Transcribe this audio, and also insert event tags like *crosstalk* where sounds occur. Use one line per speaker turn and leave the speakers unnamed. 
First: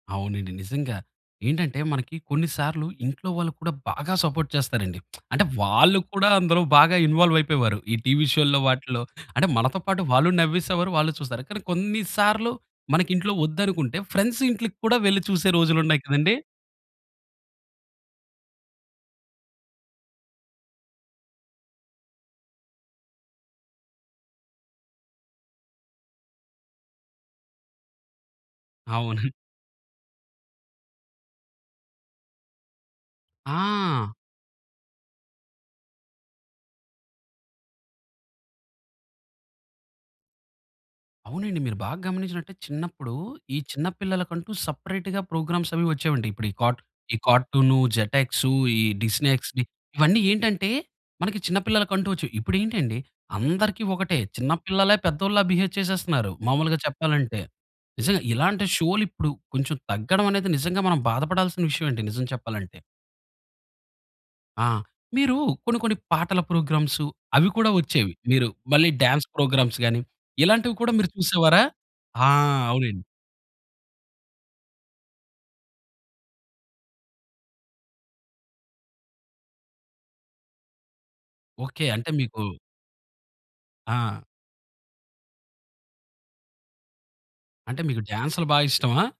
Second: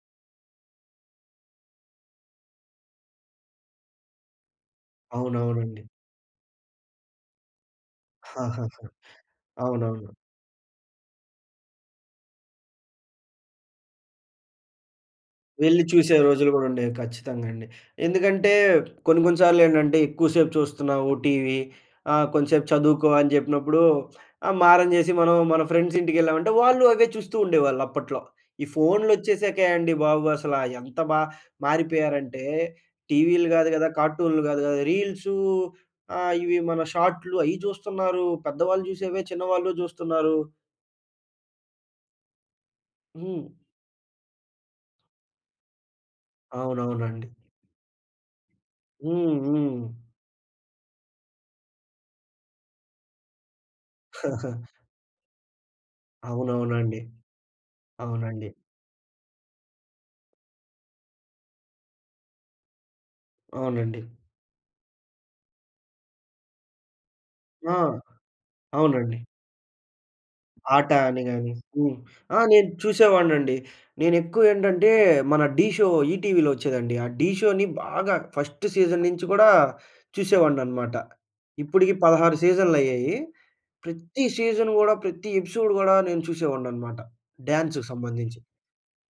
అవునండి. నిజంగా. ఏంటంటే, మనకి కొన్ని సార్లు ఇంట్లో వాళ్ళు కూడా బాగా సపోర్ట్ చేస్తారండి. *smacks lips* అంటే,
అవునవునండి.
వాళ్ళు కూడా అందులో బాగా ఇన్వాల్వయిపోయేవారు. ఈ టీవీ షోల్లో
*chuckles*
వాటిల్లో. అంటే, మనతో పాటు
అవునవును.
వాళ్ళు నవ్వేసేవారు, వాళ్ళు చూస్తారు, కానీ కొన్ని సార్లు మనకింట్లో ఒద్దనుకుంటే ఫ్రెండ్స్ ఇంటిలికి కూడా వెళ్లి చూసే
వెళ్లి
రోజులున్నాయి
చూసే
కదండీ?
రోజులు గూడుండేవి. ఖచ్చితంగండి. ఎందుకంటే, కొన్ని కొన్ని సార్లేంటంటే, ఎక్కువ సేపు చూస్తన్నావు టీవీ, ఆహ్, కొంచంసేపు చదువుకో అని జెప్పినప్పుడూ ఆహ్, మారం జేసి మనం మన ఫ్రెండ్సింటికెళ్ళామంటే వాళ్ళు అవే చూస్తూ ఉండేవాళ్ళు అప్పట్లో. ఈ
అవునా!
ఫోన్‌లోచ్చేశాకే అండి బాబు, అసల ఎంత బా మారిపోయారంటే, టీవీలు గాదు గదా,
ఆ!
కార్టూన్‌లు గాదు గదా, రీల్సూ ఆహ్, ఇవి మన షార్ట్‌లు అయి జూస్తన్నారు. పెద్దవాళ్ళు జూసేవే చిన్నవాళ్ళు జూస్తన్నారు.
అవునండి. మీరు బాగా గమనించినట్టయితే చిన్నప్పుడూ,
హ్మ్.
ఈ చిన్న పిల్లలకంటూ సపరేట్‌గా ప్రోగ్రామ్సవి వచ్చేవండి. ఇప్పుడు ఈ కార్ట్ ఈ
అవునవునండి.
కార్టూనూ, జటెక్సూ, ఈ డిస్నీ
హ్మ్,
ఎక్స్‌డీ,
హ్మ్.
ఇవన్నీ ఏంటంటే, మనకి చిన్న పిల్లలకంటూ ఒచ్చేయి. ఇప్పుడేంటండి, అందరికీ ఒకటే. చిన్న
*chuckles*
పిల్లలే పెద్దోళ్ళా బిహేవ్ చేసేస్తన్నారు, మాములుగా
అవునవునండి.
చెప్పాలంటే. నిజంగా.
అవునండి.
ఇలాంటి షోలిప్పుడు కొంచుం తగ్గడవనేది నిజంగా మనం బాధపడాల్సిన విషయవే అండి నిజం చెప్పాలంటే.
అవునండి.
ఆ! మీరూ కొన్ని కొన్ని పాటల ప్రోగ్రామ్సు, అవి కూడా
ఆ!
ఒచ్చేవి. మీరు మళ్ళీ
అవునండి.
డాన్స్ ప్రోగ్రామ్స్ గానీ, ఇలాంటివి
ఆట
కూడా మీరు
అని గానీ.
చూసేవారా?
హ్మ్.
ఆ!
ఆ! నేను
అవునండి.
చూసేవాడినండి. నేనెక్కువేంటంటే, మన ఢీ షో ఈటీలో ఒచ్చేదండి. ఆ ఢీ షోని బాగా ఫస్ట్ సీజన్ నించి గూడా చూసేవాడిననమాట.
ఓకే.
ఇప్పడుకి
అంటే
16
మీకు
సీజన్‌లయ్యాయి.
ఆ!
ప్రతి సీజన్ గూడా, ప్రతి ఎపిసోడ్ గూడా నేను చూసేవాడిననమాట,
అంటే,
డాన్సుకి
మీకు
సంబంధించి.
డాన్స్‌లు బా ఇష్టమా?